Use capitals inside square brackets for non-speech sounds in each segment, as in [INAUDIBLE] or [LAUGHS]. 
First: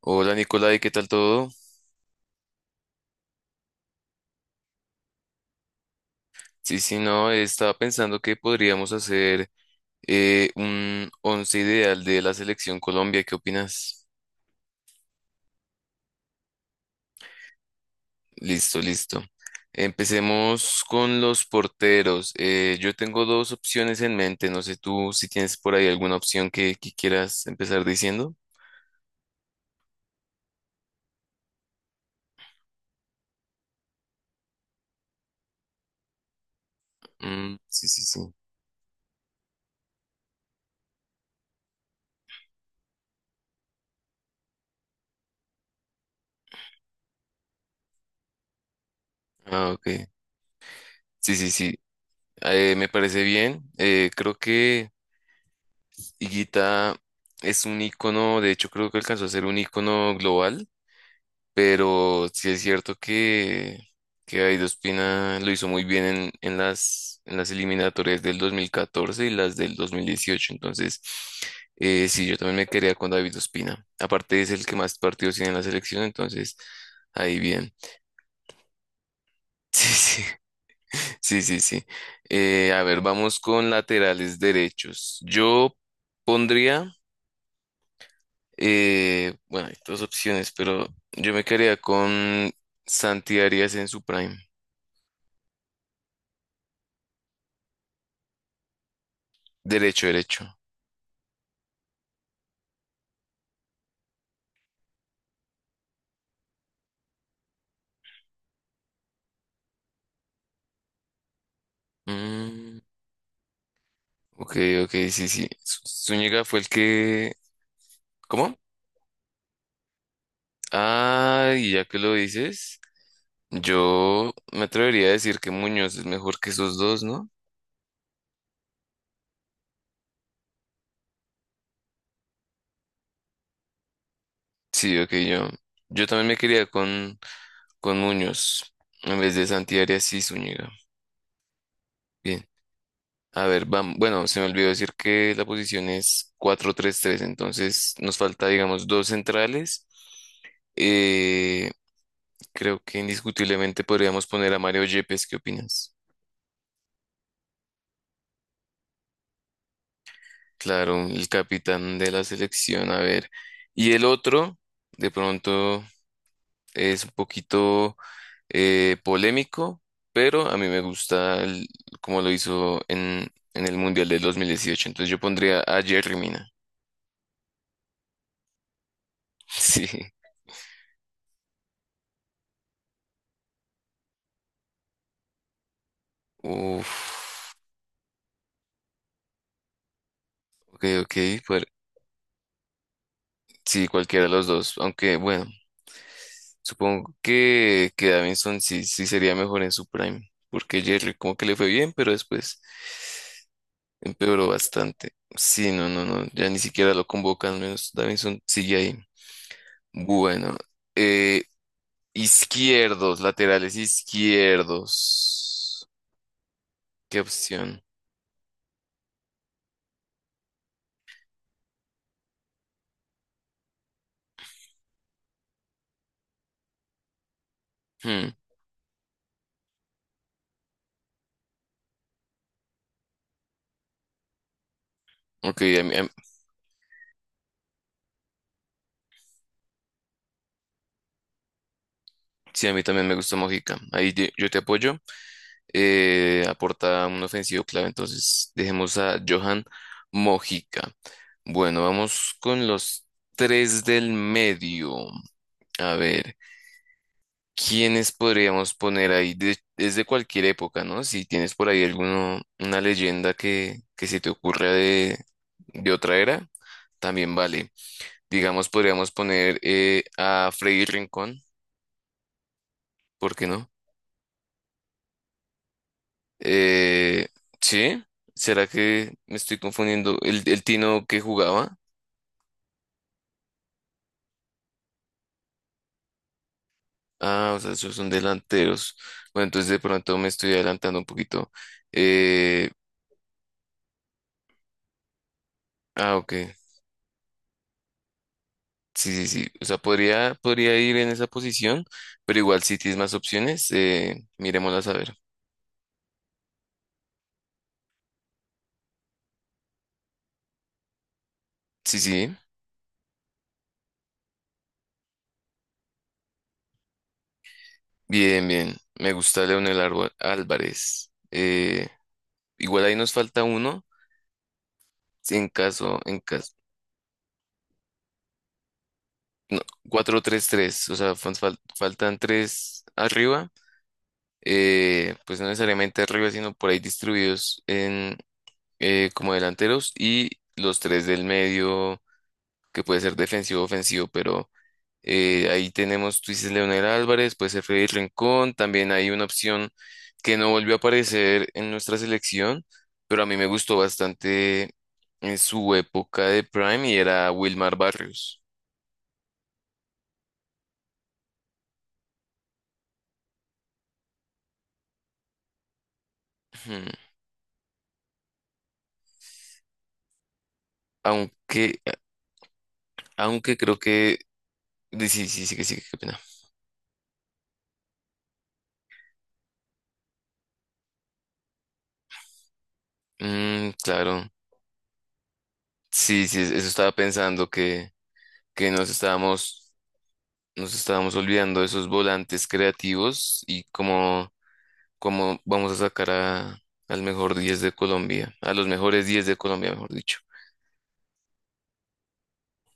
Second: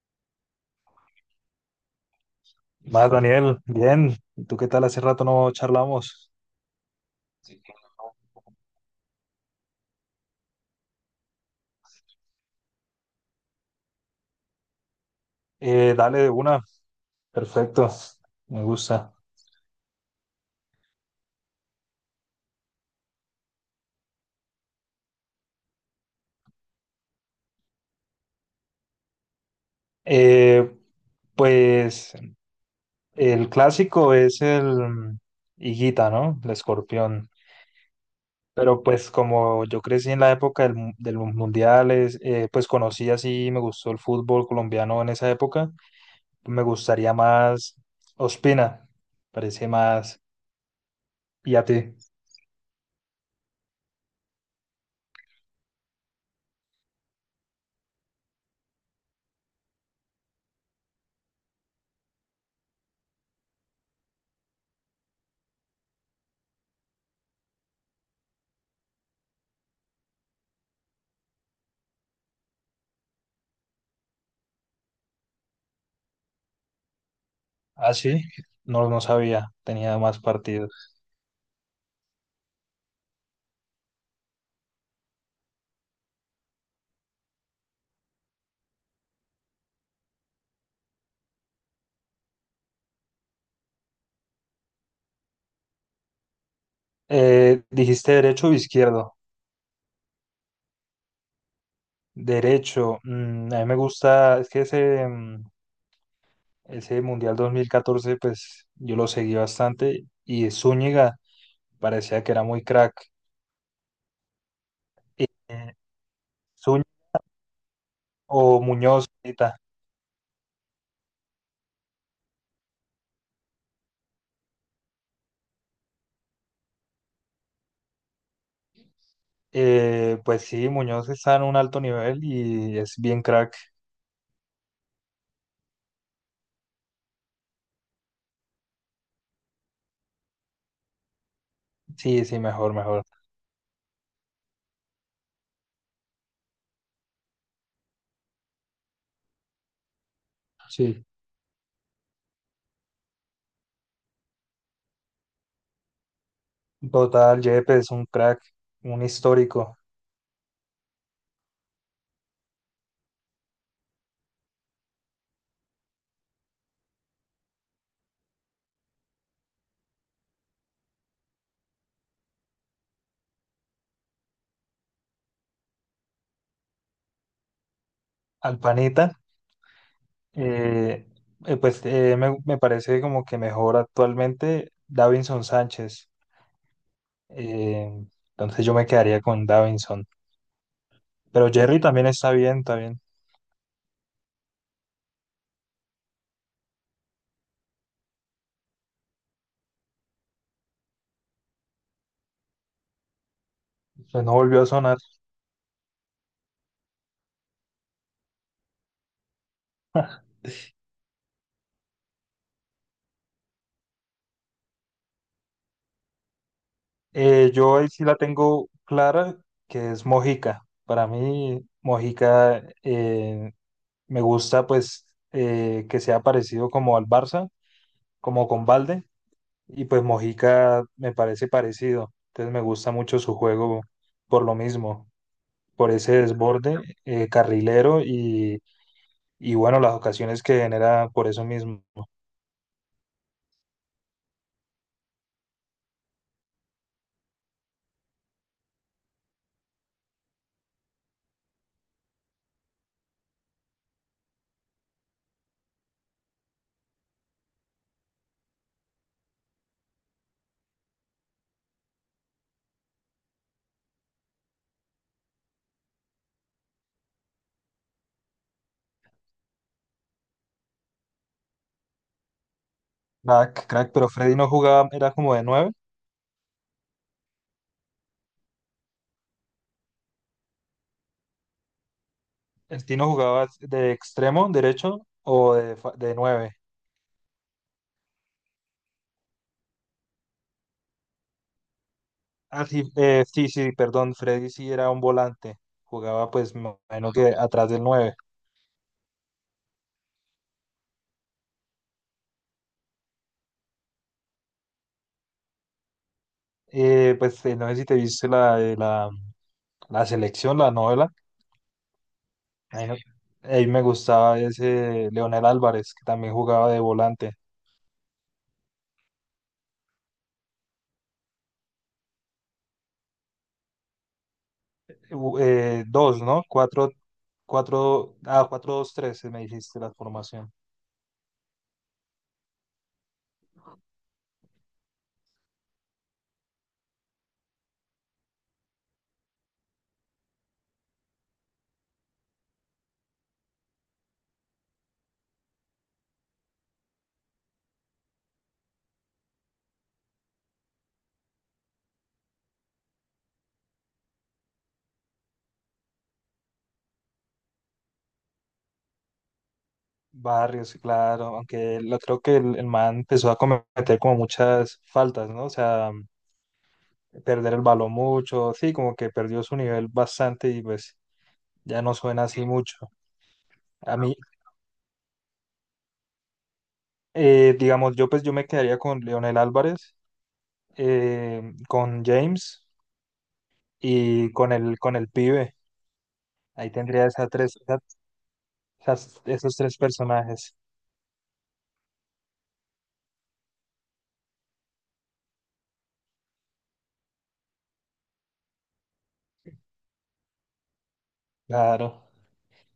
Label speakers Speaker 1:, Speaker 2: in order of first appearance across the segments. Speaker 1: Hola Nicolai, ¿qué tal todo?
Speaker 2: Más, Daniel, bien. ¿Y tú qué tal? Hace rato no charlamos.
Speaker 1: Sí, sí, no, estaba pensando que podríamos hacer un once ideal de la selección Colombia. ¿Qué opinas?
Speaker 2: Dale de una. Perfecto. Me
Speaker 1: Listo,
Speaker 2: gusta.
Speaker 1: listo. Empecemos con los porteros. Yo tengo dos opciones en mente. No sé tú si tienes por ahí alguna opción que quieras empezar diciendo.
Speaker 2: Eh, pues el clásico es el Higuita, ¿no? El escorpión.
Speaker 1: Mm, sí, sí, sí.
Speaker 2: Pero pues como yo crecí en la época de los mundiales, pues conocí así, me gustó el fútbol colombiano en esa época. Me gustaría más Ospina. Parece
Speaker 1: Ah, ok.
Speaker 2: más.
Speaker 1: Sí, sí,
Speaker 2: ¿Y a
Speaker 1: sí.
Speaker 2: ti?
Speaker 1: Me parece bien. Creo que Higuita es un icono. De hecho, creo que alcanzó a ser un icono global. Pero sí es cierto que Guaidó Espina lo hizo muy bien en las eliminatorias del 2014 y las del 2018. Entonces, sí, yo también me quería con David Ospina. Aparte es el que más partidos tiene en la selección, entonces ahí bien.
Speaker 2: Ah, sí. No, no sabía.
Speaker 1: [LAUGHS] Sí,
Speaker 2: Tenía más
Speaker 1: sí,
Speaker 2: partidos.
Speaker 1: sí, sí, sí. A ver, vamos con laterales derechos. Yo pondría, bueno, hay dos opciones, pero yo me quedaría con Santi Arias en su prime.
Speaker 2: Dijiste derecho o izquierdo.
Speaker 1: Derecho, derecho.
Speaker 2: Derecho. A mí me gusta, es que ese ese Mundial 2014 pues yo lo seguí bastante y Zúñiga parecía que era muy
Speaker 1: Mm,
Speaker 2: crack.
Speaker 1: ok, ok, sí, sí.
Speaker 2: Eh,
Speaker 1: Zúñiga fue el
Speaker 2: Zúñiga
Speaker 1: que... ¿Cómo?
Speaker 2: o Muñoz, ahorita.
Speaker 1: Ah, y ya que lo dices, yo me atrevería a decir que Muñoz es mejor que esos dos, ¿no?
Speaker 2: Pues sí, Muñoz está en un alto nivel y es bien crack.
Speaker 1: Sí, ok, yo también me quería con Muñoz en vez de Santi Arias y Zúñiga.
Speaker 2: Sí, sí,
Speaker 1: Bien,
Speaker 2: mejor, mejor.
Speaker 1: a ver, vamos. Bueno, se me olvidó decir que la posición es cuatro tres tres, entonces nos falta, digamos, dos centrales.
Speaker 2: Sí.
Speaker 1: Eh, Creo que indiscutiblemente podríamos poner a Mario Yepes, ¿qué opinas?
Speaker 2: Total, Yepes es un crack, un histórico.
Speaker 1: Claro, el capitán de la selección, a ver. Y el otro, de pronto, es un poquito polémico, pero a mí me gusta como lo hizo en el Mundial del 2018. Entonces yo pondría a Jerry Mina. [LAUGHS]
Speaker 2: Alpanita.
Speaker 1: Sí.
Speaker 2: Eh, Me parece como que mejor actualmente Davinson Sánchez.
Speaker 1: Uf.
Speaker 2: Eh, entonces yo me quedaría con Davinson.
Speaker 1: Ok, ok.
Speaker 2: Pero
Speaker 1: Pues,
Speaker 2: Jerry también está bien, está bien.
Speaker 1: sí, cualquiera de los dos. Aunque, bueno. Supongo que Davinson sí, sí sería mejor en su prime, porque Jerry como que le fue bien, pero después
Speaker 2: Pues no
Speaker 1: empeoró
Speaker 2: volvió a sonar.
Speaker 1: bastante. Sí, no, no, no, ya ni siquiera lo convocan, menos Davinson sigue ahí. Bueno, eh, izquierdos, laterales izquierdos. ¿Qué
Speaker 2: Yo
Speaker 1: opción?
Speaker 2: ahí sí la tengo clara, que es Mojica. Para mí, Mojica, me gusta pues que sea parecido como al Barça,
Speaker 1: Hmm,
Speaker 2: como con Balde. Y pues Mojica me parece parecido. Entonces me gusta mucho su juego por lo mismo.
Speaker 1: ok, a
Speaker 2: Por
Speaker 1: mí, a
Speaker 2: ese desborde carrilero y bueno, las ocasiones que genera por eso mismo.
Speaker 1: sí, a mí también me gusta Mojica. Ahí yo te apoyo. Aporta un ofensivo clave, entonces dejemos a Johan Mojica. Bueno, vamos con los tres del medio. A ver, ¿quiénes podríamos poner ahí desde cualquier época, ¿no? Si tienes por ahí alguno, una leyenda que se te ocurra de otra era, también vale. Digamos, podríamos poner a Freddy Rincón, ¿por qué
Speaker 2: Crack,
Speaker 1: no?
Speaker 2: crack, pero Freddy no jugaba, era como de nueve.
Speaker 1: Eh, ¿Sí? ¿Será que me estoy confundiendo? ¿El Tino que jugaba?
Speaker 2: El Tino jugaba de extremo derecho de nueve.
Speaker 1: Ah, o sea, esos son delanteros. Bueno, entonces de pronto me estoy adelantando un poquito.
Speaker 2: Ah,
Speaker 1: Eh,
Speaker 2: sí, sí, sí, perdón, Freddy sí era un volante.
Speaker 1: ah,
Speaker 2: Jugaba,
Speaker 1: ok.
Speaker 2: pues me imagino que atrás del nueve.
Speaker 1: Sí, sí, sí. O sea, podría ir en esa posición, pero igual si tienes más opciones, miremoslas a ver.
Speaker 2: No sé si te viste la selección, la novela.
Speaker 1: Sí, sí.
Speaker 2: Ahí, no- Ahí me gustaba ese Leonel Álvarez, que también jugaba de volante.
Speaker 1: Bien, bien. Me gusta Álvarez. Igual ahí nos falta uno. En caso, en
Speaker 2: Dos, no,
Speaker 1: caso.
Speaker 2: cuatro. Cuatro, ah, cuatro, dos, tres, me dijiste la
Speaker 1: Cuatro tres
Speaker 2: formación.
Speaker 1: tres, o sea, faltan tres arriba, pues no necesariamente arriba, sino por ahí distribuidos en como delanteros y los tres del medio, que puede ser defensivo o ofensivo, pero ahí tenemos, tú dices Leonel Álvarez, puede ser Freddy Rincón, también hay una opción que no volvió a aparecer en nuestra selección, pero a mí me gustó bastante en su época de Prime y era Wilmar Barrios.
Speaker 2: Barrios, sí, claro, aunque lo, creo que el man empezó a cometer como muchas faltas, ¿no? O sea,
Speaker 1: Ujú.
Speaker 2: perder el balón mucho, sí, como que perdió su nivel bastante y pues
Speaker 1: Aunque,
Speaker 2: ya no suena así mucho.
Speaker 1: aunque creo
Speaker 2: A mí,
Speaker 1: que... Sí, sí, sí, sí, que sí, qué pena.
Speaker 2: digamos, yo me quedaría con Leonel Álvarez, con James
Speaker 1: Mm, claro.
Speaker 2: y con el pibe.
Speaker 1: Sí, sí, eso
Speaker 2: Ahí
Speaker 1: estaba
Speaker 2: tendría esas
Speaker 1: pensando
Speaker 2: tres, esas-
Speaker 1: que
Speaker 2: esas- esos tres personajes,
Speaker 1: nos estábamos olvidando de esos volantes creativos y cómo, cómo vamos a sacar a, al mejor 10 de Colombia, a los mejores 10 de Colombia, mejor dicho,
Speaker 2: claro.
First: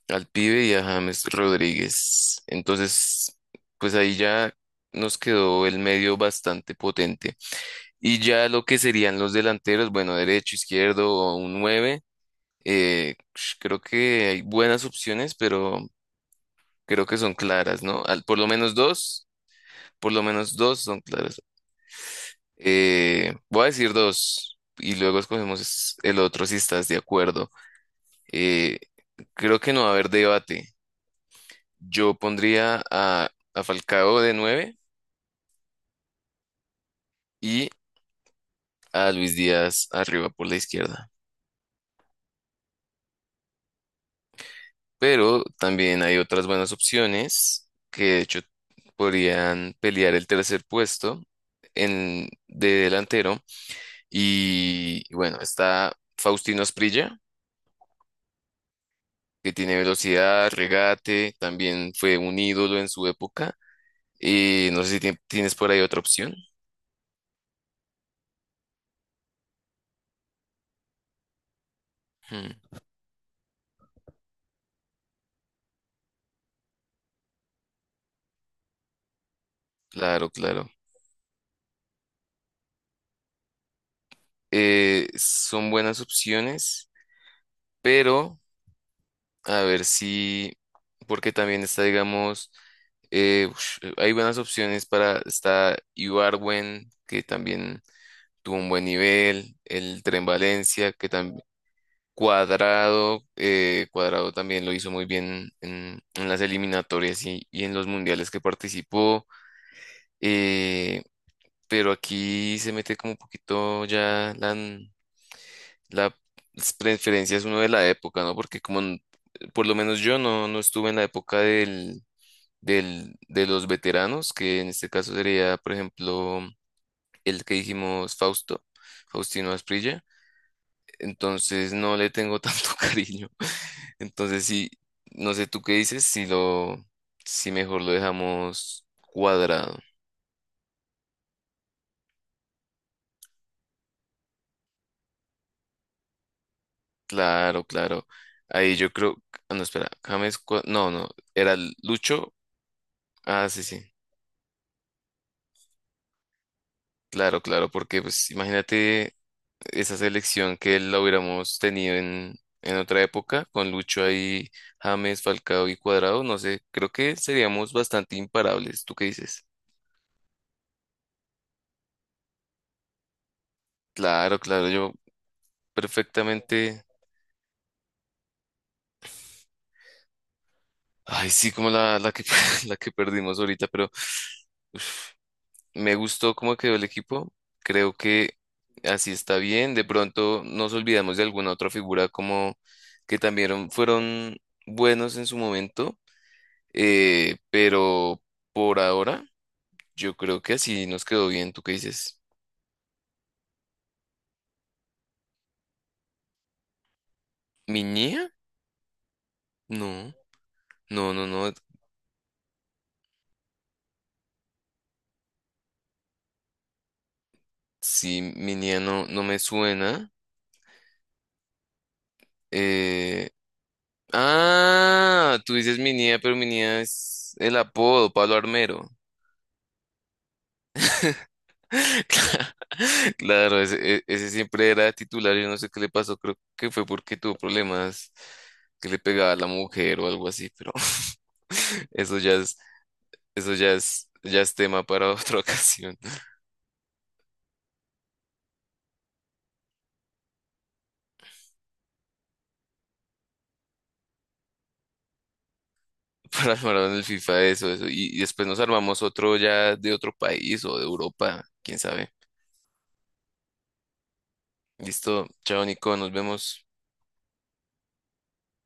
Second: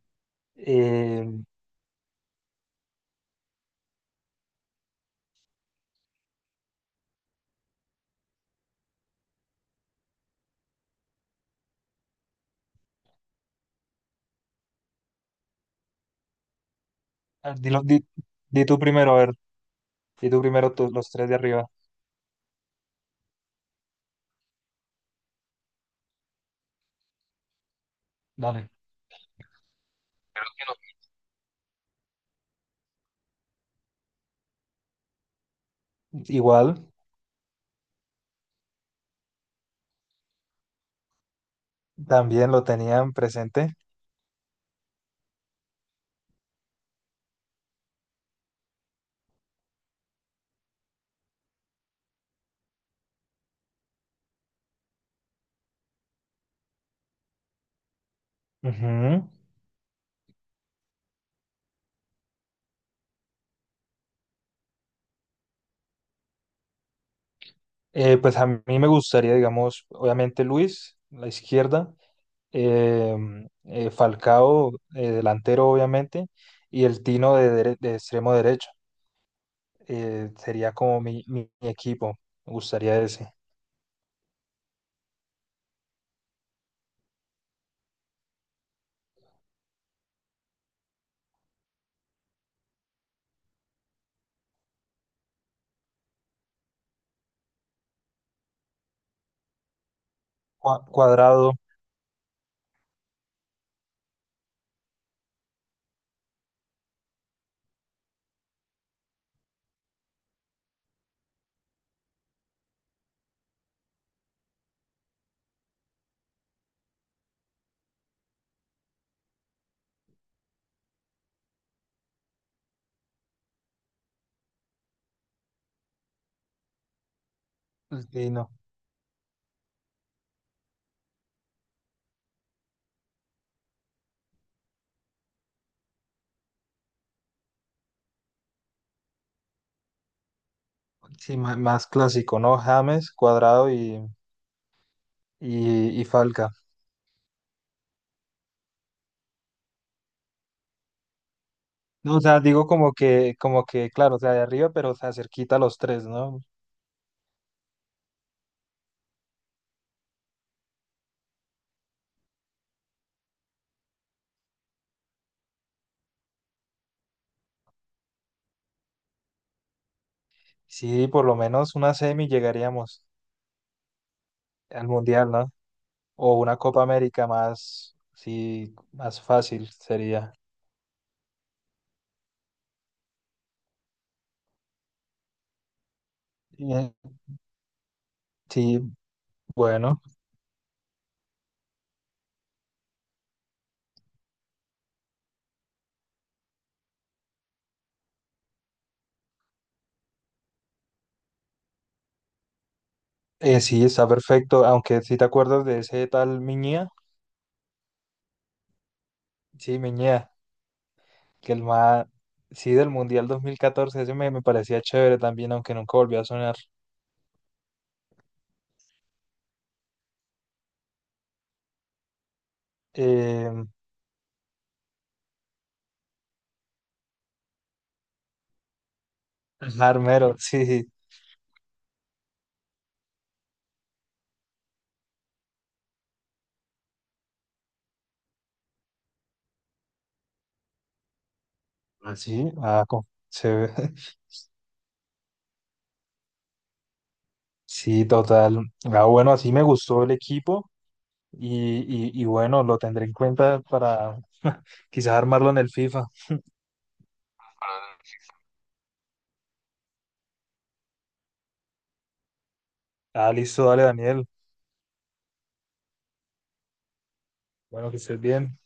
Speaker 1: al pibe y a James
Speaker 2: Eh,
Speaker 1: Rodríguez. Entonces, pues ahí ya nos quedó el medio bastante potente. Y ya lo que serían los delanteros, bueno, derecho, izquierdo o un nueve. Creo que hay buenas opciones, pero creo que son
Speaker 2: A ver,
Speaker 1: claras, ¿no? Por lo
Speaker 2: di
Speaker 1: menos
Speaker 2: tú primero, a
Speaker 1: dos,
Speaker 2: ver,
Speaker 1: por lo
Speaker 2: di tú
Speaker 1: menos
Speaker 2: primero
Speaker 1: dos son
Speaker 2: los tres de
Speaker 1: claras.
Speaker 2: arriba.
Speaker 1: Voy a decir dos y luego escogemos el otro si estás de acuerdo.
Speaker 2: Dale.
Speaker 1: Eh, Creo que no va a haber debate. Yo pondría a Falcao de nueve
Speaker 2: Igual,
Speaker 1: y a Luis Díaz arriba por la izquierda.
Speaker 2: también lo tenían presente.
Speaker 1: Pero también hay otras buenas opciones que de hecho podrían pelear el tercer puesto en, de delantero. Y bueno, está Faustino Asprilla,
Speaker 2: Ujú.
Speaker 1: que tiene velocidad, regate, también fue un ídolo en su época. Y no sé si tienes por ahí otra opción.
Speaker 2: A mí me gustaría, digamos, obviamente Luis, la izquierda,
Speaker 1: Hmm,
Speaker 2: eh, Falcao, delantero, obviamente, y el Tino de extremo derecho.
Speaker 1: claro, claro.
Speaker 2: Sería como mi equipo, me gustaría ese.
Speaker 1: Son buenas opciones, pero... A ver si, porque también está, digamos, hay buenas opciones para, está Ibarwen, que también tuvo un buen nivel, el Tren Valencia, que también,
Speaker 2: Cuadrado,
Speaker 1: Cuadrado, Cuadrado también lo hizo muy bien en las eliminatorias y en los mundiales que participó, eh, pero aquí se mete como un poquito ya la preferencia es uno de la época, ¿no? Porque como por lo menos yo no, no estuve en la época de los veteranos, que en este caso sería, por ejemplo, el que
Speaker 2: el
Speaker 1: dijimos
Speaker 2: Tino,
Speaker 1: Fausto, Faustino Asprilla. Entonces no le tengo tanto [LAUGHS] cariño. Entonces sí, no sé tú qué dices, si lo, si mejor lo dejamos cuadrado.
Speaker 2: sí, más clásico, ¿no? James, Cuadrado y Falcao.
Speaker 1: Claro, claro. Ahí yo creo, ah, no, espera, James, no, no, era
Speaker 2: No, o
Speaker 1: Lucho.
Speaker 2: sea, digo
Speaker 1: Ah, sí,
Speaker 2: como que,
Speaker 1: sí.
Speaker 2: claro, o sea, de arriba, pero o sea, cerquita a los tres, ¿no?
Speaker 1: Claro, claro, porque pues imagínate esa selección que la hubiéramos tenido en otra época, con Lucho ahí, James, Falcao y Cuadrado, no sé, creo que seríamos bastante imparables, ¿tú qué dices?
Speaker 2: Sí, por lo menos una semi llegaríamos
Speaker 1: Claro, claro,
Speaker 2: al
Speaker 1: yo
Speaker 2: Mundial, ¿no? O una Copa
Speaker 1: perfectamente,
Speaker 2: América más, sí, más fácil sería.
Speaker 1: ay sí, como la que, [LAUGHS] la que perdimos ahorita, pero me gustó cómo quedó el
Speaker 2: Eh,
Speaker 1: equipo, creo que
Speaker 2: Sí,
Speaker 1: así está bien, de
Speaker 2: bueno,
Speaker 1: pronto nos olvidamos de alguna otra figura como que también fueron buenos en su momento. Pero por ahora, yo creo que así nos quedó bien. ¿Tú qué dices?
Speaker 2: sí, está perfecto, aunque si te acuerdas de ese tal Miñía,
Speaker 1: ¿Miñía?
Speaker 2: sí,
Speaker 1: No,
Speaker 2: Miñía,
Speaker 1: no, no, no.
Speaker 2: que el más, sí, del Mundial 2014, ese me, me parecía chévere también, aunque nunca volvió a sonar.
Speaker 1: Sí, Miñía no, no me suena. Eh,
Speaker 2: Eh,
Speaker 1: ah, tú dices Miñía, pero Miñía es el apodo, Pablo Armero.
Speaker 2: Armero, sí, sí.
Speaker 1: [LAUGHS] Claro, ese, ese siempre era titular. Yo no sé qué le pasó. Creo que fue porque tuvo problemas que le pegaba a la mujer o algo así, pero [LAUGHS]
Speaker 2: Ah,
Speaker 1: eso
Speaker 2: sí,
Speaker 1: ya
Speaker 2: sí,
Speaker 1: es, eso
Speaker 2: chévere.
Speaker 1: ya es tema para otra [LAUGHS] ocasión.
Speaker 2: Sí, total. Ah, bueno, así me gustó el equipo y bueno, lo tendré en cuenta para [LAUGHS] quizás armarlo en el FIFA.
Speaker 1: [LAUGHS] Para armar en el FIFA, eso, eso. Y después nos armamos otro ya de otro país o de Europa, quién sabe.
Speaker 2: Ah, listo, dale, Daniel.
Speaker 1: Listo, chao Nico, nos vemos.
Speaker 2: Bueno, que estés bien.